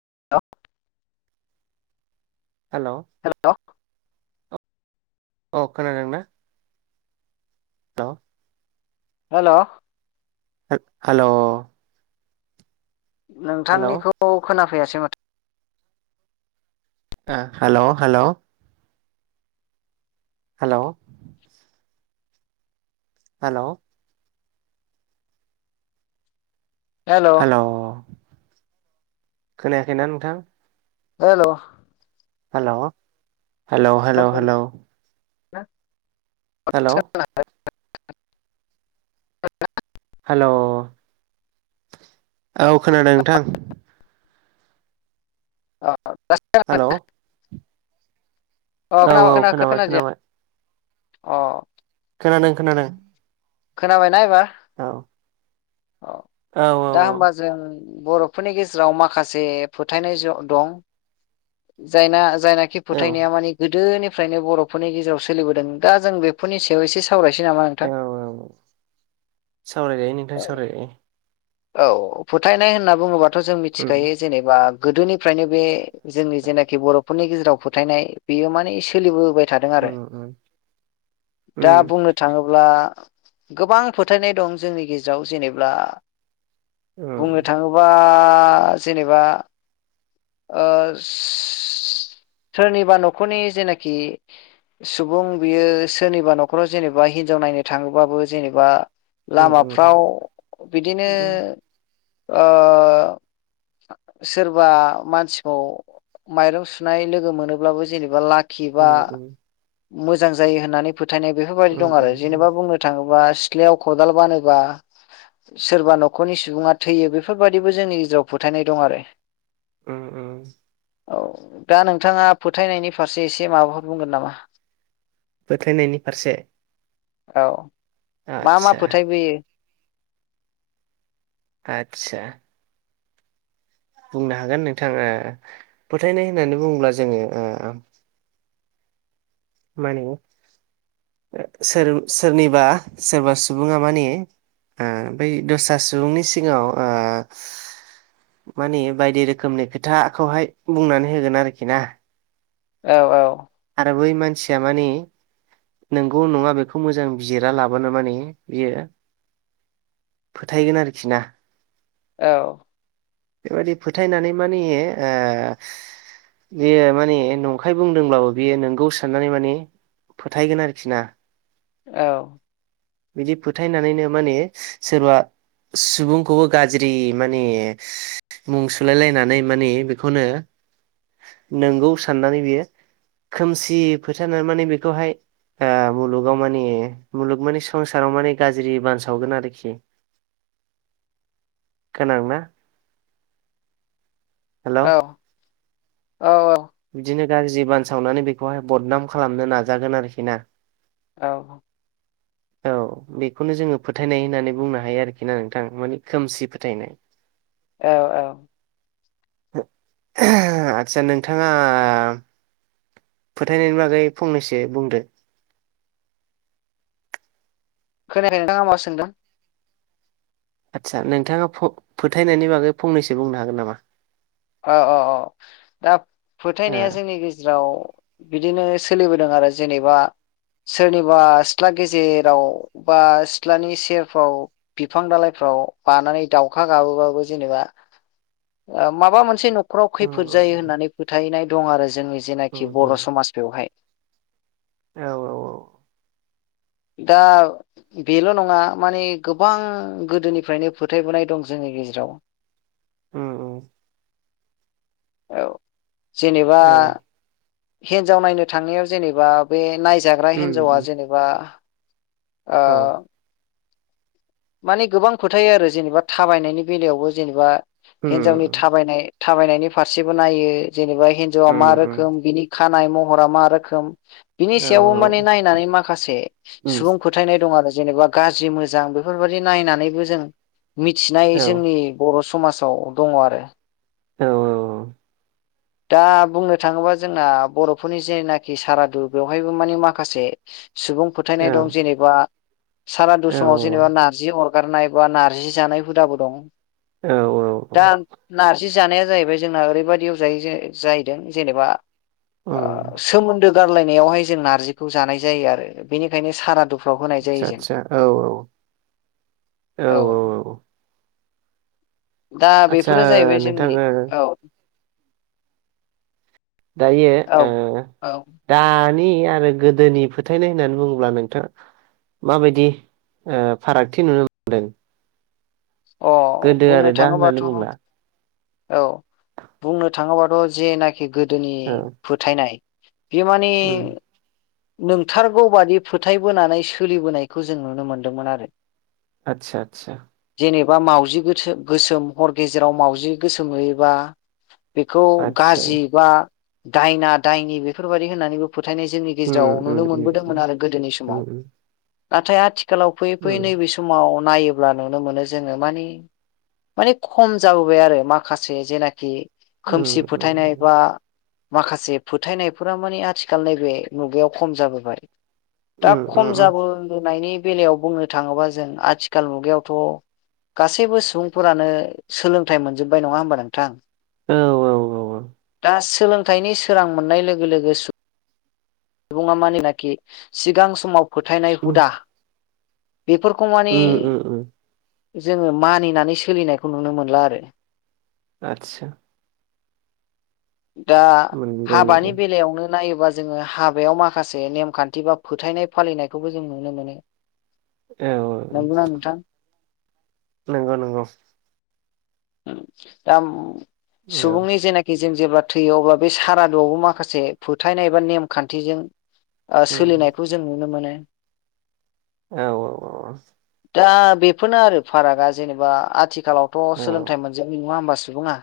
[inaudible] Hello hello अ खोनादोंना hello hello hello hello नोंथांनिखौ खोनाफैयासै माथो। हेल' हेल' हेल' हेल' हेल' खोनायाखैना नोंथां हेल' हेल' हेल' हेल' हेल' ह [inaudible] हेल' [unintelligible] हेल' औ खोनादों नोंथां अ हेल' औ [unintelligible] अ औ खोना खोनाबाय खोनादिया खोनाबाय अ खोनादों खोनादों खोनाबायना एबार औ औ दा होमबा जों बर'फोरनि गेजेराव माखासे फोथायनाय दं जायना। जायनाखि औ औ फोथायनाया माने गोदोनिफ्रायनो बर'फोरनि गेजेराव सोलिबोदों दा जों बेफोरनि सायाव एसे साव‌ सावरायसै नामा औ नोंथां। सावरायजायो नोंथां सावराय जानो। औ फोथायनाय होनना बुङोबाथ' जों उम मिथिखायो जेनेबा। गोदोनिफ्रायनो बे जोंनि जेनाखि बर'फोरनि गेजेराव फोथायनाय बेयो माने सोलिबोबाय थानाय। थादों उम आरो उम दा बुंनो थाङोब्ला। गोबां फोथायनाय दं जोंनि गेजेराव जेनेब्ला। बुंनो उम थाङोबा जेनेबा। ओ सोरनिबा न'खरनि जेनाखि। सुबुं बियो सोरनिबा न'खराव जेनेबा हिनजाव नायनो थाङोबाबो जेनेबा। उम उम लामाफ्राव उम बिदिनो। उम सोरबा मानसिखौ माइरं सुनाय लोगो मोनोब्लाबो जेनेबा लाखि। खिबा उम मोजां जायो होननानै फोथायनाय बेफोरबायदि उम दं आरो उम उम जेनेबा बुंनो थाङोबा। सिथ्लायाव खदाल बानोबा। सोरबा न'खरनि सुबुङा थैयो बेफोरबाददिबो जोंनि गेजेराव फोथायनाय दं आरो। ओ ओ। औ दा नोंथाङा फोथायनायनि फारसे एसे माबाफोर बुंगोन नामा? फोथायनायनि फारसे। औ मा मा आदसा फोथायबोयो। आतसा। बुंनो हागोन नोंथाङा फोथायनाय होननानै बुङोब्ला जोङो ओ। माने। सोर सोरनिबा सोरबा सुबुङा माने। ओ बै दस्रा सुबुंनि सिगाङाव। मानिे बायदि रोखोमनि खोथाखौहाय बुंनानै होगोन आरोखि ना। औ औ। आरो बै मानसिया माने। नंगौ नङा बेखौ मोजां बिजिरा लाबोनो माने बियो। फोथायगोन आरोखि ना। औ। बेबायदि फोथायनानै मानो ओ। बेयो माने नंखाय बुंदोंब्लाबो बेयो नोंगौ साननानै माने। फोथायगोन आरोखि ना। औ। बिदि फोथायनानैनो माने सोरबा। सुबुंखौबो गाज्रि माने मुं सुलायलायनानै माने बेखौनो। नंगौ साननानै बियो। खोमसि फोथायनानै माने बेखौहाय मुलुगाव माने मुलुग माने। संसाराव माने गाज्रि बानसावगोन आरोखि। खोनादोंना? हेलौ औ। औ बिदिनो गाज्रि बानसावनानै बेखौहाय बदनाम खालामनो नाजागोन आरोखि ना। औ। औ बेखौनो जोङो फोथायनाय होननानै बुंनो हायो आरोखि ना नोंथां मानि खोमसि फोथायनाय। औ औ। आचसा नोंथाङा? फोथायनायनि बागै फंनैसो बुंदो। [inaudible] [inaudible] आदसा नोंथाङा फोथायनायनि बागै फंनैसो बुंनो हागोन नामा औ औ औ दा फोथायनाया जोंनि गेजेराव बिदिनो सोलिबोदों आरो जेनेबा सोरनिबा सिथ्ला गेजेराव बा सिथ्लानि सेरफ्राव बिफां दालइफोराव आव बानानै दाउखा गाबोबाबो जेनेबा माबा मोनसे न'खराव ओ खैफोद जायो उम होननानै फोथायनाय दं आरो जोंनि उम जेनाखि बर' उम समाज बेवहाय औ औ औ दा बेल' नङा माने गोबां गोदोनिफ्रायनो फोथायबोनाय दं जोङो नि गेजेराव औ औ औ जेनेबा औ हिनजाव नायनो थांनायाव जेनेबा बे नायजाग्रा उम हिन्जावा उम जेनेबा आ औ माने गोबां फोथायो आरो जेनेबा थाबायनायनि बेलायावबो जेनेबा उम हिनजावनि थाबायनाय थाबायनायनि फारसेबो नायो जेनेबा हिनजावा उम मा उम रोखोम बिनि खानाय महरा मा रोखोम बिनि औ सायावबो माने नायनानै माखासे उम सुबुं फोथायनाय दं आरो जेनेबा गाज्रि मोजां बेफोरबाददि नायनानैबो जों मिथिनाय औ जोंनि बर' समाजाव दङ आरो औ औ दा बुंनो थाङोबा जोंना बर'फोरनि जेनाखि सारादु बेवहायबो मानिे माखासे सुबुं फोथायनाय दं जेनेबा सारादु औ समाव जेनेबा नार्जि अरगारनाय बा नार्जि जानाय हुदाबो दं। औ औ औ बि जानाया जाहैबाय जोंना ओरैबायाददियाव जाय जाहैदों जेनेबा उम सोमोन्दो ओ गारलनायावहाय ज नारजिखौ जानाय जायो आरो बेनिखायनो सारा दु आतसा सासा औ औ औ औ औ दा आदसा बेफोरो जाहैबाय नोंथां जोंनि ओ औ दायो औ ओ औ दा नि आरो गोदोनि फोथायनाय होननानै बुङोब्ला नोंथाङा माबायदि फारागथि ओ नुनो मोनदों? अ गोदो बुंनो आरो दा होननानै थाङोबाथ' बुंब्ला औ बुंनो थाङोबाथ' जेनाखि गोदोनि औ फोथायनाय बिमानि उम नंथारगौ बादि फोथायबोनानै सोलिबोनायखौ जों नुनो मोनदोंमोन आरो आतसा आतसा जेनेबा मावाउजि गोस गोसोम हर गेजेराव म मावउजि गोसोम होयोबा बेखौ आतसा गाज्रि बा दायना दायनि बेफोरबायाददि होननानैबो फोथायनाय जोंनि उम गेजेराव नुनो उम मोनबोदोंमोन उम आरो गोदोनि समाव नाथाय आ आथिखालाव फैयै फैयै उम नैबे समाव नायोब्ला नुनो मोनो जोंङो मानि मानि खम जाबोबाय आरो माखासे जेनाखि उम उम खोमसि फोथायनाय बा माखासे फोथायनायफोरा मानि आथिखाल नैबे मुगायाव खम जाबोबाय। दा उम खम उम उम जाबोनायनि बेलायाव बुंनो थाङोबा जों आथिखाल मुगायावथ' गासैबो सुबुंफोरानो सोलोंथाइ मोनजोब्बाय नङा होमबा नोंथां। औ औ औ औ दा सोलोंथाइनि सोरां मोननाय लोगो लोगो सुबुङा मानिनाखि सिगां समाव फोथायनाय उम हुदा बेफोरखौ माने उम उम उम जोंङो मानिनानै सोलिनायखौ नुनो मोनला आरो आतसा दा नंगौ नंगौ हाबानि बेलायावनो नायोबा जोंङो हाबा बेयाव माखासे नेमखान्थि बा फोथायनाय फालिनायखौबो जों नुनो मोनो। औ नंगौना नोंथां नंगौ नंगौ दा सुबुंनि जेनाखि जों जेब्ला थैयो अब्ला बे सारादुआवबो माखासे फोथायनाय एबा नेमखान्थिजों उम सोलिनायखौ जों नुनो मोनो। औ औ औ दा बेफोरनो आरो फारागा जेनेबा आथिखालावथ' औ औ सोलोंथाइ मोनजानायनाय नंङाबा सुबुङा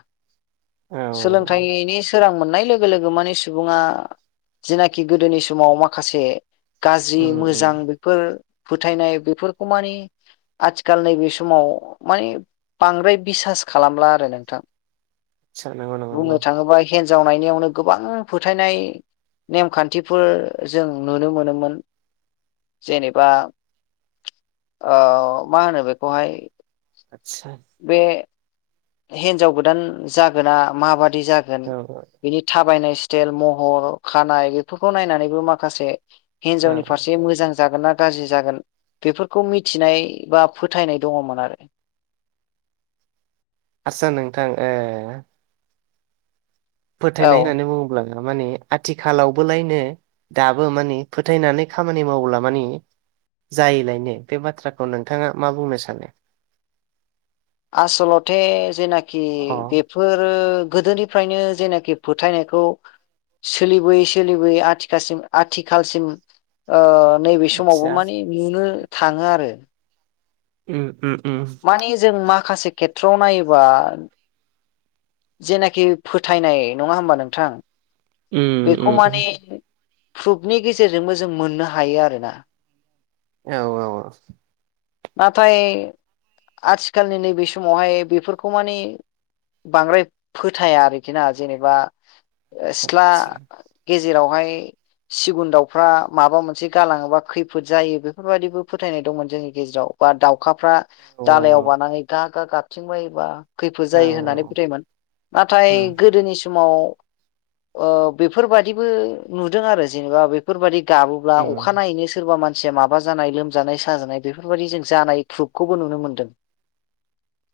औ सोलोंथाइनि सोरां मोननाय लोगो लोगो माने सुबुङा जिनाखि गोदोनि समाव माखासे गाज्रि उम उम मोजां बेफोर फोथायनाय बेफोरखौ माने आथिखाल नैबे समाव माने बांद्राय बिसास खालामला आरो नोंथां आतचा नंगौ नंगौ नंगौ हिन्जाव नायनियावनो गोबां फोथायनाय नेमखान्थिफोर जों नुनो मोनोमोन जेनेबा ओ मा होनो बेखौहाय आतसा बे हिनजाव गोदान जागोना माबादि जागोन औ बिनि थाबायनाय स्तेल महर खानाय बेफोरखौ नायनानैबो माखासे औ हिनजावनि औ फारसे मोजां जागोन ना गाज्रि जागोन बेफोरखौ मिथिनाय बा फोथायनाय दङमोन आरो । [inaudible] आसा नोंथां ओ फोथायनाय औ होननानै बुङोब्ला माने आथिखालावबोलायनो दाबो माने फोथायनानै खामानि मावला माने जायैलायनो बे बाथ्राखौ नोंथाङा मा बुंनो सानो आसलथे जेनाखि अ बेफोरो गोदोनिफ्रायनो जेनाखि फोथायनायखौ सोलिबोयै सोलिबोयै आथिखालसिम आथिखालसिम नैबे समावबो आतसा माने नुनो थाङो आरो उ उ माने जों माखासे खेथ्रआव नायोबा जेनाखि फोथायनाय नङा होमबा नोंथां। उ बेखौ उ माने उ प्रुफनि गेजेरजोंबो जों मोननो हायो आरोना औ औ नाथाय आथिखालनि नैबे समावहाय बेफोरखौ माने बांद्राय फोथाया आरोखि ना जेनेबा सिथ्ला आतसा गेजेरावहाय सिगुन दाउफ्रा माबा मोनसे गालाङोबा खैफोद जायो बेफोरबायाददिबो फोथायनाय दंमोन जोंनि गेजेराव बा दाउखाफ्रा औ दालायाव बानानै गा गा गारथिं बायोबा खैफोद औ जायो होननानै औ फोथायोमोन नाथाय उम गोदोनि समाव ओ बेफोरबाददिबो नुदों आरो जेनेबा बेफोरबायादि गाबोब्ला अखा उम नायैनो सोरबा मानसिया माबा जानाय लोमजानाय साजानाय बेफोरबायदि जों जानाय क्रुुबखौबो नुनो मोनदों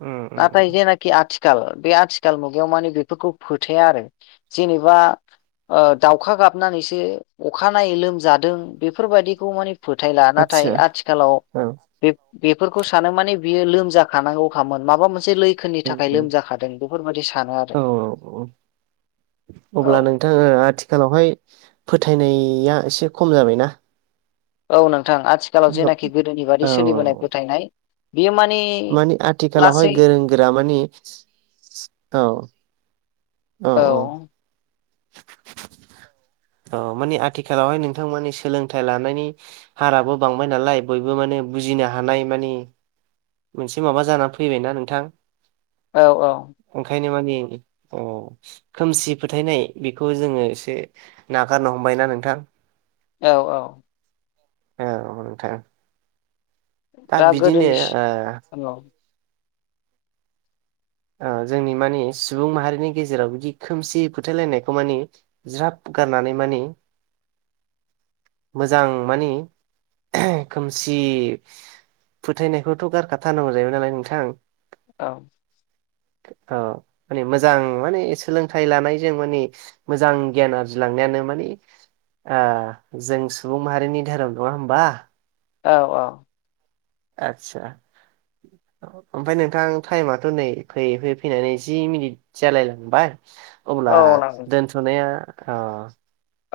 उम नाथाय उम जेनाख आ थिखाल बे आथिखाल मुगायाव माने बेफोरखौ फोथाया आरो जेनेबा ओ दाउखा गाबनानैसो अखानायनायै लोमजादों बेफोरबायदिखौ माने फोथायला नाथाय आतसा आथिखालाव औ बे बेफोरखौ सानो माने बियो लोमजाखानांगौ अखामोन माबा मोन से लैखोननि उम थाखाय उम लोमजाखादों बेफोरबाददि सानो आरो औ औ अब्ला औ नोंथाङा आथिखालावहाय फोथायनाया एसे खम जाबायना औ नोंथां आथिखालाव जेनाखि गोदोनि औ बादि सोलिबोनाय फोथायनाय बियो माने मानि आथिखालावहाय लासै गोरों गोरा मानि औ औ औ [inaudible] औ मानि आथिखालावहाय नोंथांमोननि सोलोंथाइ लानायनि हाराबो बांबाय नालाय बयबो माने बुजिनो हानाय मानि मोनसे माबा जानानै फैबायना नोंथां। औ औ ए अ खोमसि फोथायनाय बेखौ जोङो एसे नागारनो हमबायना नोंथां। औ औ औ नोंथां दा बिदिनो ओ औ औ ओ जोंनि मानि सुबुं माहारिनि गेजेराव बिदि खोमसि फोथायलायनायखौ मानि ज्राब गारनानै मानि मोजां मानि खोमसि फोथायनायखौथ' गारखाथारनांगौ जाहैबाय नालाय नोंथां औ औ माने मोजां माने सोलोंथाइ लानायजों माने मोजां गियान आरजिलांनायानो मोन ओ जों सुबुं माहारिनि धोरोम नङा हबा औ औ आतसा ओमफ्राय नोंथां टाइमाथ' नै फैयै फैयै फैनानै जि मिनिट जालायलांबाय अब्ला औ दोनथ'नाया अ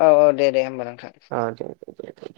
औ औ दे दे होमबालाय आ दे दे दे दे